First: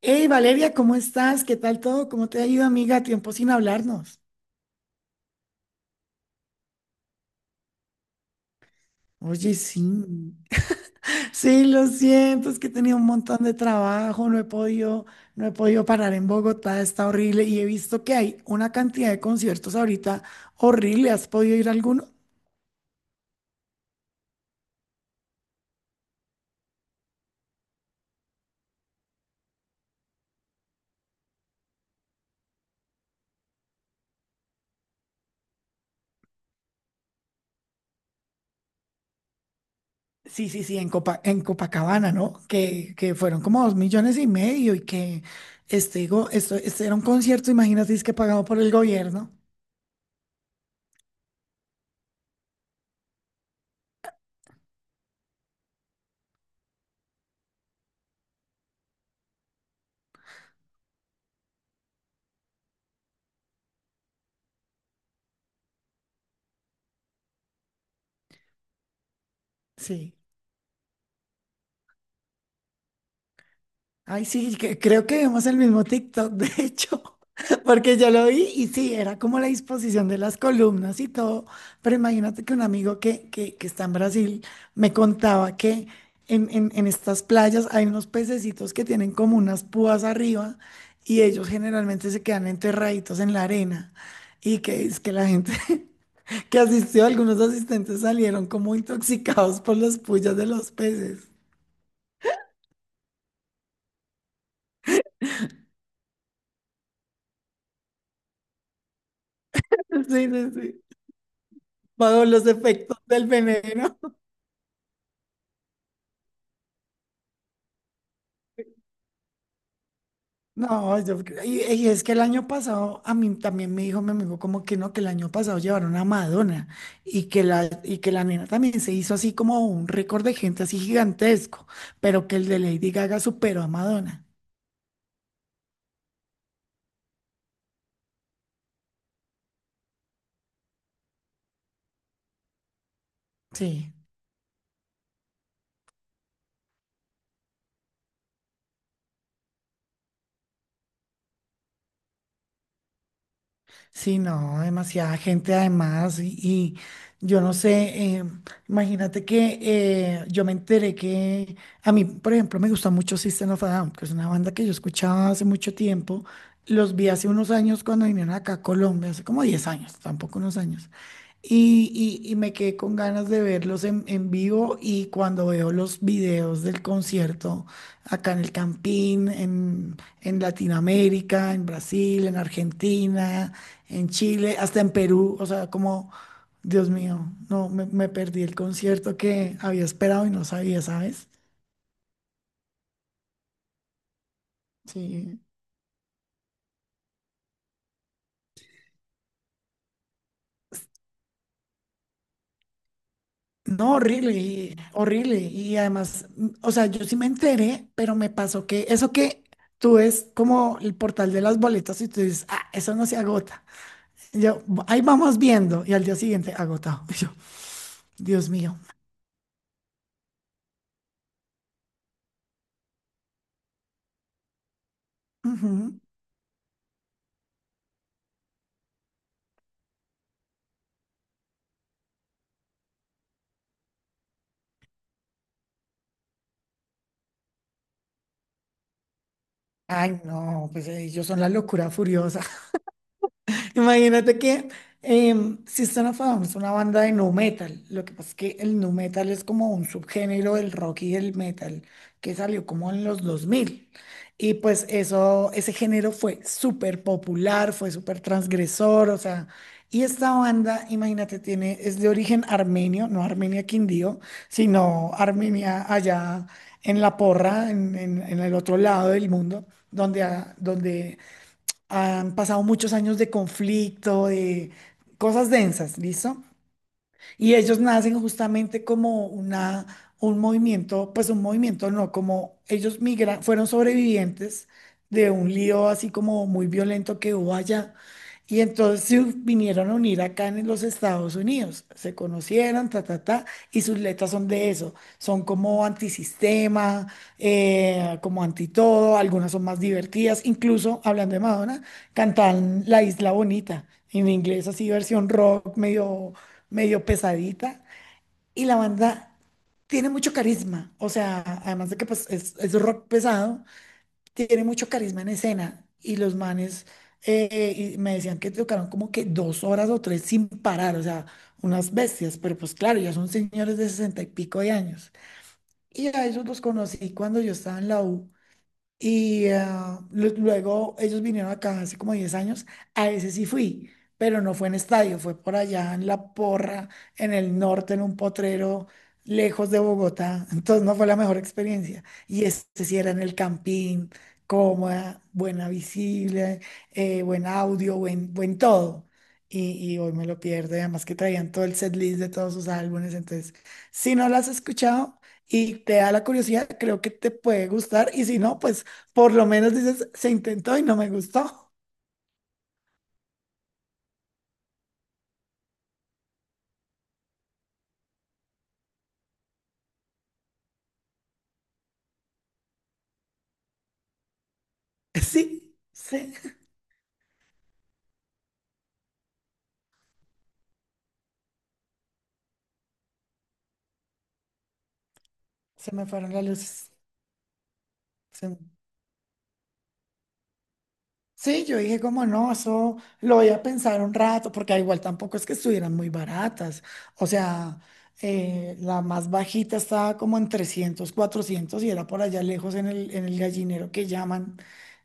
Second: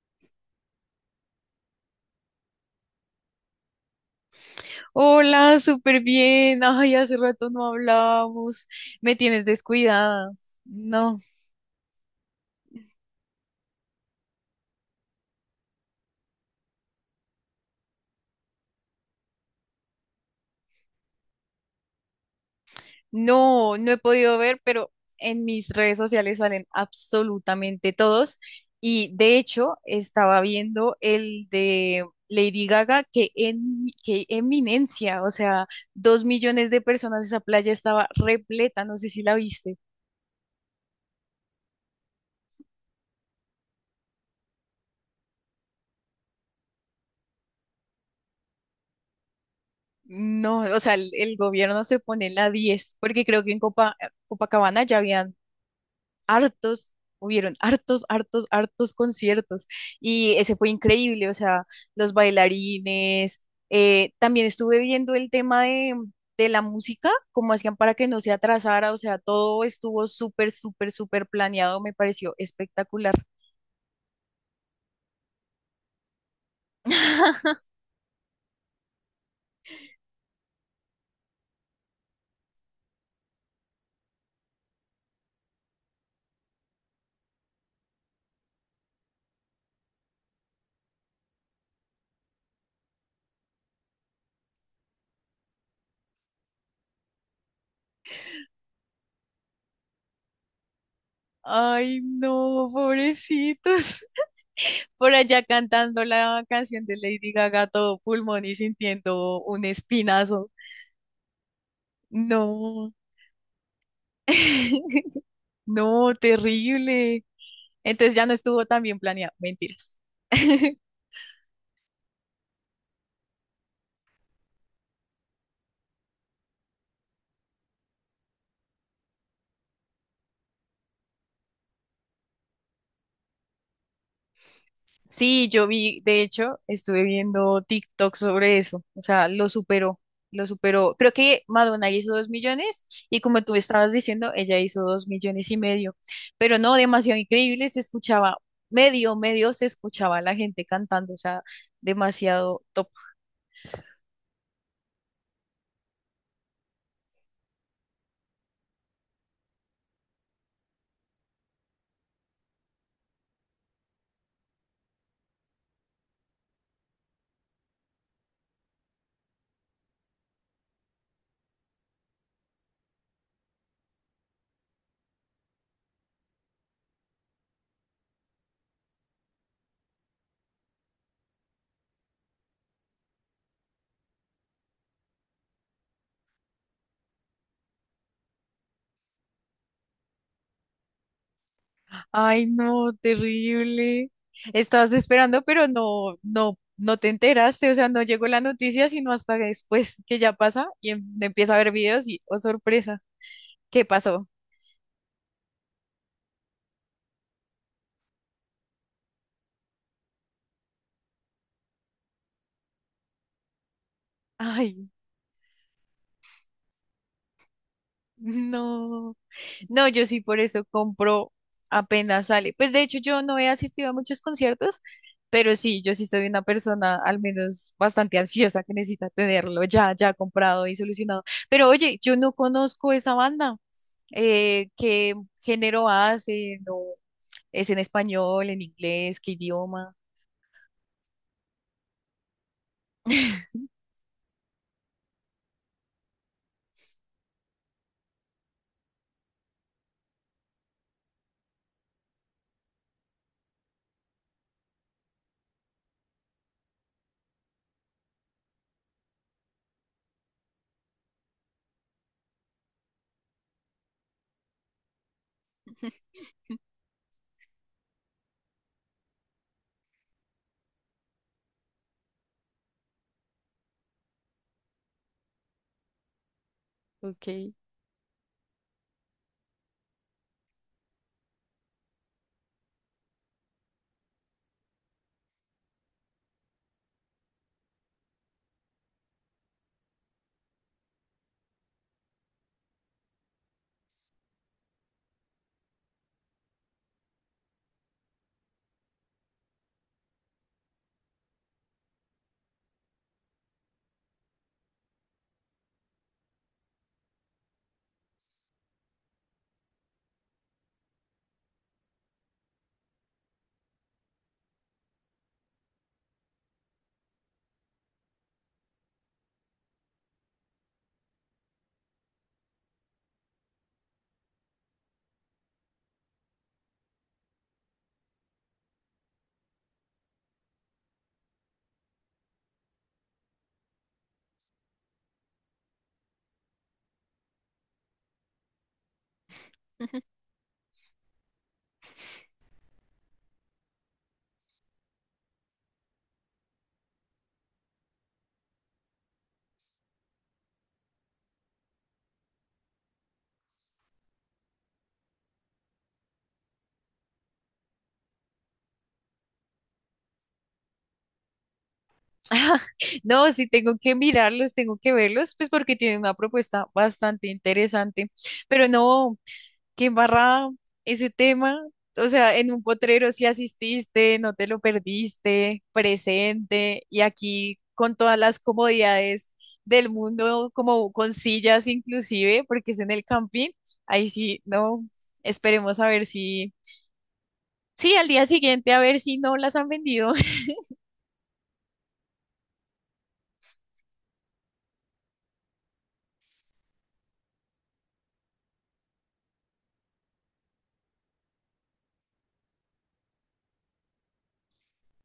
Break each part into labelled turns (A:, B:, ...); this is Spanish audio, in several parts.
A: Hey Valeria, ¿cómo estás? ¿Qué tal todo? ¿Cómo te ha ido, amiga? Tiempo sin hablarnos.
B: Hola, súper bien. Ay, hace rato no hablábamos. Me tienes
A: Oye, sí.
B: descuidada. No,
A: Sí, lo siento, es que he tenido un montón de trabajo, no he podido parar en Bogotá, está horrible y he visto que hay una cantidad de conciertos ahorita horrible. ¿Has podido ir a alguno?
B: no, no he podido ver, pero en mis redes sociales salen absolutamente todos. Y de hecho, estaba viendo el de Lady Gaga, qué eminencia, o sea, 2 millones de personas, esa playa estaba repleta, no sé si la viste.
A: Sí, sí, sí, en Copacabana, ¿no? Que fueron como 2,5 millones y que este era un concierto, imagínate, es que pagado por el gobierno.
B: No, o sea, el gobierno se pone en la 10, porque creo que en Copacabana ya hubieron hartos, hartos, hartos conciertos y ese fue increíble, o sea, los bailarines, también estuve viendo el tema de la música, cómo hacían para que no se atrasara, o sea, todo estuvo
A: Sí.
B: súper, súper, súper planeado, me pareció espectacular.
A: Ay, sí, que- creo que vimos el mismo TikTok, de hecho. Porque yo lo vi y sí, era como la disposición de las columnas y todo, pero imagínate que un amigo que está en Brasil me contaba que en estas playas hay unos pececitos que tienen como unas púas arriba y ellos generalmente se quedan enterraditos en la arena y que es que la gente que asistió, algunos asistentes salieron como intoxicados por las puyas de los peces.
B: Ay, no, pobrecitos. Por allá cantando la canción de Lady Gaga, todo pulmón y sintiendo un
A: Sí,
B: espinazo.
A: sí, sí, bajo los
B: No.
A: efectos del veneno.
B: No, terrible. Entonces ya no estuvo tan bien planeado. Mentiras.
A: No, yo creo- y es que el año pasado, a mí también me dijo mi amigo como que no, que el año pasado llevaron a Madonna y que la nena también se hizo así como un récord de gente así gigantesco, pero que el de Lady Gaga superó a Madonna.
B: Sí, yo vi, de hecho, estuve viendo TikTok sobre eso. O sea, lo superó, lo superó. Creo que Madonna hizo 2 millones y, como tú estabas
A: Sí.
B: diciendo, ella hizo 2,5 millones. Pero no, demasiado increíble, se escuchaba medio, medio, se escuchaba la gente cantando. O sea, demasiado top.
A: Sí, no, demasiada gente además y yo no sé, imagínate que yo me enteré que a mí, por ejemplo, me gusta mucho System of a Down, que es una banda que yo escuchaba hace mucho tiempo, los vi hace unos años cuando vinieron acá a Colombia, hace como 10 años, tampoco unos años, y me quedé con ganas de verlos en vivo y cuando veo los videos del concierto acá en el Campín, en Latinoamérica, en Brasil, en Argentina, en Chile, hasta en Perú, o sea, como, Dios mío, no, me perdí el concierto que había esperado y no sabía, ¿sabes?
B: Ay, no, terrible. Estabas
A: Sí.
B: esperando, pero no, no, no te enteraste, o sea, no llegó la noticia sino hasta después que ya pasa y empieza a ver videos y, oh, sorpresa, ¿qué
A: No,
B: pasó?
A: horrible, horrible. Y además, o sea, yo sí me enteré, pero me pasó que eso que tú ves como el portal de las boletas y tú dices, ah, eso no se agota. Y yo, "Bu-
B: Ay,
A: ahí vamos viendo". Y al día siguiente, agotado. Y yo, Dios mío.
B: no. No, yo sí por eso compro apenas sale. Pues de hecho yo no he asistido a muchos conciertos, pero sí, yo
A: Ujú.
B: sí soy una persona al menos bastante ansiosa que necesita tenerlo ya, ya comprado y solucionado. Pero oye, yo no conozco esa banda. ¿Qué género hace? ¿No es en español, en inglés, qué idioma?
A: Ay, no, pues ellos son la locura furiosa. Imagínate que System of a Down es una banda de nu metal. Lo que pasa es que el nu metal es como un subgénero del rock y del metal que salió como en los dos mil. Y pues eso, ese género fue súper popular, fue súper transgresor, o sea. Y esta banda, imagínate, tiene, es de origen armenio, no Armenia Quindío, sino Armenia allá en la porra, en el otro lado del mundo, donde, donde han pasado muchos años de conflicto, de cosas densas, ¿listo?
B: Ok.
A: Y ellos nacen justamente como un movimiento, pues un movimiento no, como ellos migran, fueron sobrevivientes de un lío así como muy violento que hubo allá. Y entonces se vinieron a unir acá en los Estados Unidos. Se conocieron, ta, ta, ta, y sus letras son de eso. Son como antisistema, como anti todo. Algunas son más divertidas. Incluso, hablando de Madonna, cantan La Isla Bonita en inglés, así versión rock, medio medio pesadita. Y la banda tiene mucho carisma. O sea, además de que pues, es rock pesado, tiene mucho carisma en escena. Y los manes, y me decían que tocaron como que 2 horas o 3 sin parar. O sea, unas bestias. Pero pues claro, ya son señores de 60 y pico de años. Y a ellos los conocí cuando yo estaba en la U y ah, luego ellos vinieron acá hace como 10 años. A ese sí fui, pero no fue en estadio, fue por allá en La Porra, en el norte, en un potrero lejos de Bogotá. Entonces no fue la mejor experiencia. Y este sí era en el campín, cómoda, buena visible, buen audio, buen todo. Y hoy me lo pierdo, y además que traían todo el setlist de todos sus álbumes. Entonces, si no lo has escuchado y te da la curiosidad, creo que te puede gustar. Y si no, pues por lo menos dices, se intentó y no me gustó.
B: Ah, no, sí tengo que mirarlos, tengo que verlos, pues porque tienen una propuesta bastante interesante. Pero no, qué embarrada ese tema. O sea, en un potrero sí asististe, no te lo perdiste,
A: Sí, sí,
B: presente, y aquí con todas las comodidades del mundo, como con sillas inclusive, porque es en el camping, ahí sí, no, esperemos a
A: se
B: ver
A: me fueron las
B: si,
A: luces.
B: sí, al día
A: Se me-
B: siguiente a ver si no las han vendido.
A: Sí, yo dije como no, eso lo voy a pensar un rato, porque ah, igual tampoco es que estuvieran muy baratas. O sea, la más bajita estaba como en 300, 400 y era por allá lejos en el gallinero que llaman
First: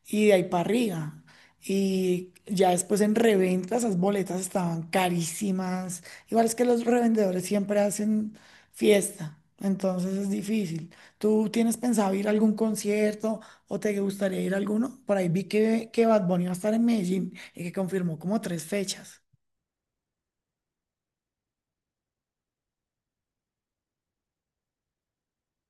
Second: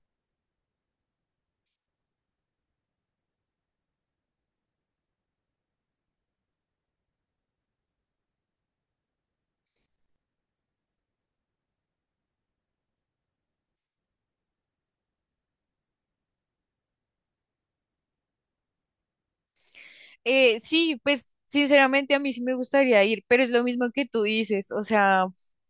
A: y de ahí para arriba. Y ya después en reventa esas boletas estaban carísimas. Igual es que los revendedores siempre hacen fiesta, entonces es difícil. ¿Tú tienes pensado ir a algún concierto o te gustaría ir a alguno? Por ahí vi que Bad Bunny va a estar en Medellín y que confirmó como tres fechas.
B: Sí, pues sinceramente a mí sí me gustaría ir, pero es lo mismo que tú dices, o sea,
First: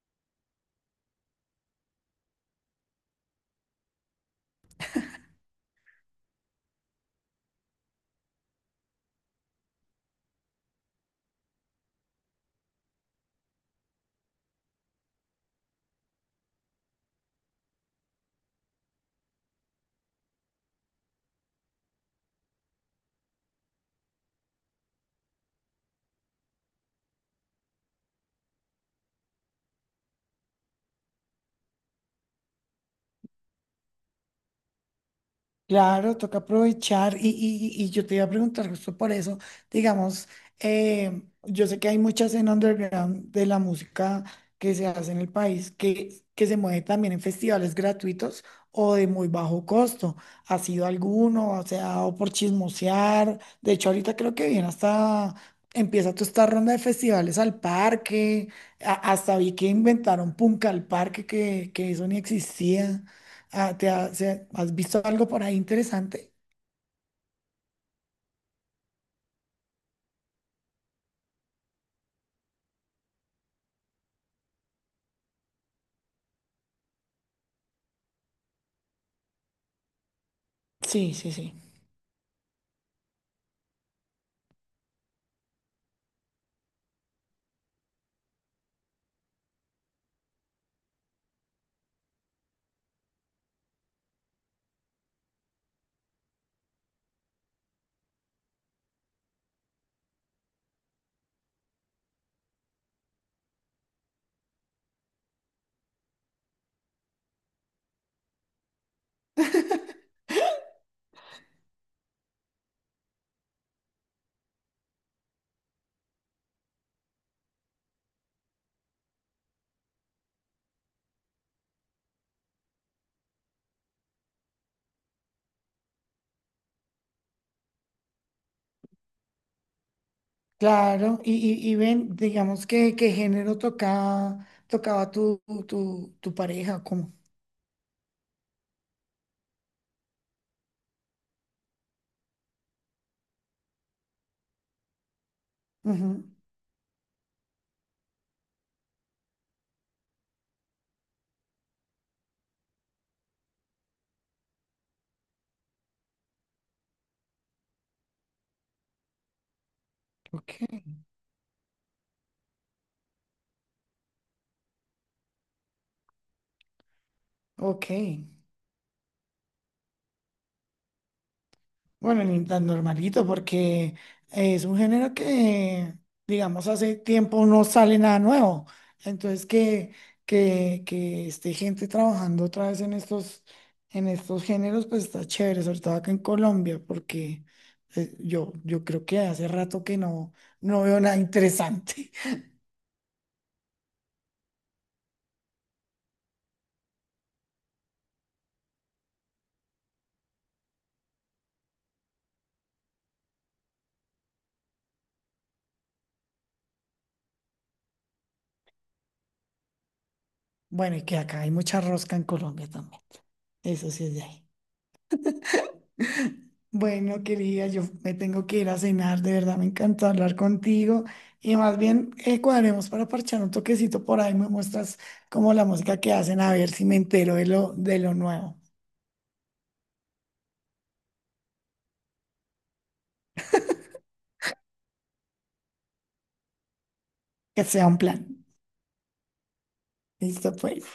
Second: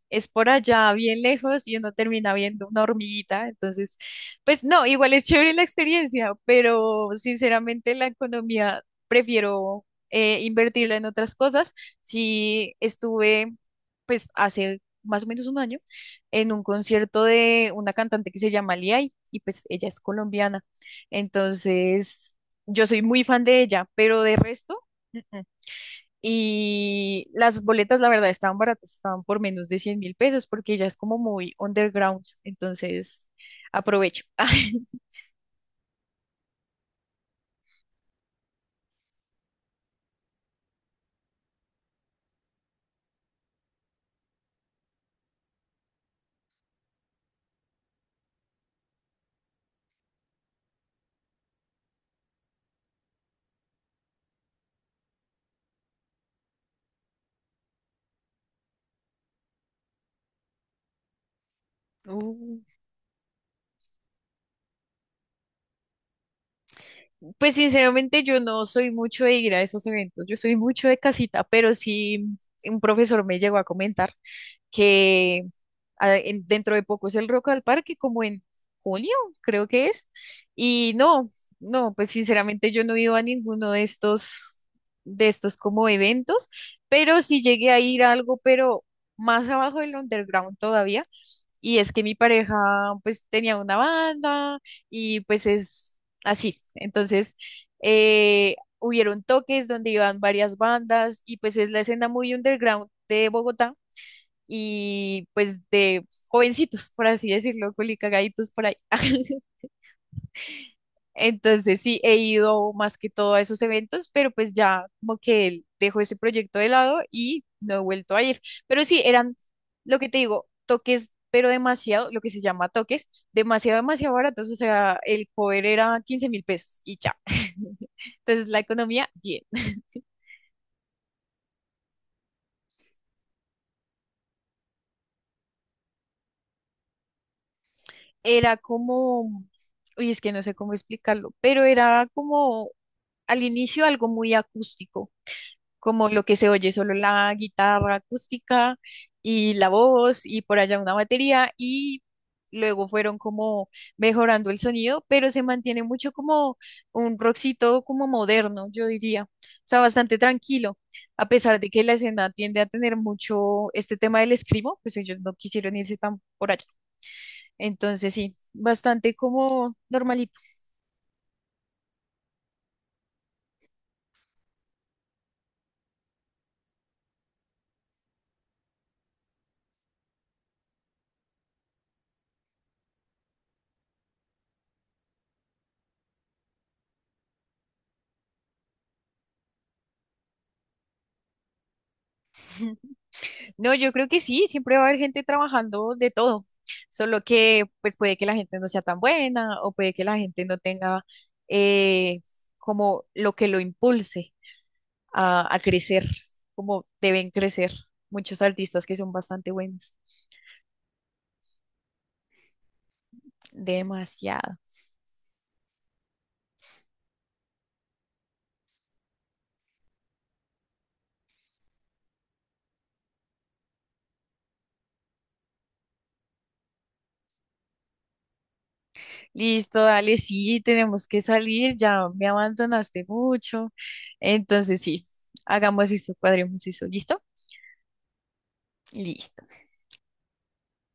B: es por allá bien lejos y uno termina viendo una hormiguita, entonces, pues no, igual es chévere la experiencia, pero sinceramente la economía prefiero invertirla en otras cosas. Si estuve, pues hace más o menos un año, en un concierto de una cantante que se llama Liay y pues ella es colombiana. Entonces, yo soy muy fan de ella, pero de resto, mm, mm. Y las boletas, la verdad, estaban baratas, estaban por menos de 100.000 pesos, porque ella es como muy underground, entonces aprovecho.
A: Claro, toca aprovechar y yo te iba a preguntar justo por eso, digamos, yo sé que hay mucha escena underground de la música que se hace en el país que se mueve también en festivales gratuitos o de muy bajo costo. ¿Ha sido alguno? O sea, o por chismosear. De hecho, ahorita creo que viene hasta, empieza toda esta ronda de festivales al parque. Hasta vi que inventaron Punca al parque, que eso ni
B: Uh,
A: existía. Ah, ¿Has visto algo por ahí interesante?
B: pues sinceramente yo no soy mucho de ir a esos eventos, yo soy mucho de casita, pero sí un profesor me llegó a comentar que ah, dentro de poco es el Rock al Parque, como en junio, creo que es. Y
A: Sí,
B: no,
A: sí, sí.
B: no, pues sinceramente yo no he ido a ninguno de estos, como eventos, pero sí llegué a ir a algo, pero más abajo del underground todavía. Y es que mi pareja pues tenía una banda y pues es así. Entonces, hubieron toques donde iban varias bandas y pues es la escena muy underground de Bogotá y pues de jovencitos, por así decirlo, culicagaditos por ahí. Entonces sí, he ido más que todo a esos eventos, pero pues ya como que dejo ese proyecto de lado y no he vuelto a ir. Pero sí, eran, lo que te digo, toques, pero demasiado, lo que se llama toques, demasiado, demasiado baratos. O sea, el cover era 15.000 pesos y ya. Entonces la economía, bien.
A: Claro, y ven, digamos que qué género tocaba tu pareja, cómo.
B: Era como, uy, es que no sé cómo explicarlo, pero era como al inicio algo muy acústico, como
A: Ujú.
B: lo que se oye solo la guitarra acústica y la voz y por allá una batería y luego fueron como mejorando el sonido, pero se mantiene mucho como un rockcito como moderno, yo diría, o sea, bastante tranquilo,
A: Ok.
B: a pesar de que la escena tiende a tener mucho este tema del escribo, pues ellos no quisieron irse tan por allá.
A: Ok.
B: Entonces sí, bastante como normalito.
A: Bueno, ni tan normalito, porque es un género que, digamos, hace tiempo no sale nada nuevo. Entonces, que esté gente trabajando otra vez en estos géneros, pues está chévere, sobre todo acá en Colombia, porque yo creo que hace rato que no veo nada interesante.
B: No, yo creo que sí, siempre va a haber gente trabajando de todo, solo que pues puede que la gente no sea tan buena o puede que la gente no tenga eh, como lo que lo impulse a crecer, como deben crecer muchos artistas que son bastante buenos.
A: Bueno, y que acá hay mucha rosca en Colombia también. Eso sí es de ahí.
B: Demasiado.
A: Bueno, querida, yo me tengo que ir a cenar, de verdad me encantó hablar contigo y más bien cuadremos para parchar un toquecito por ahí, me muestras como la música que hacen, a ver si me entero de lo nuevo,
B: Listo, dale, sí, tenemos que salir, ya me abandonaste mucho. Entonces sí, hagamos esto, cuadremos eso, ¿listo?
A: que sea un plan.
B: Listo.
A: Listo, pues.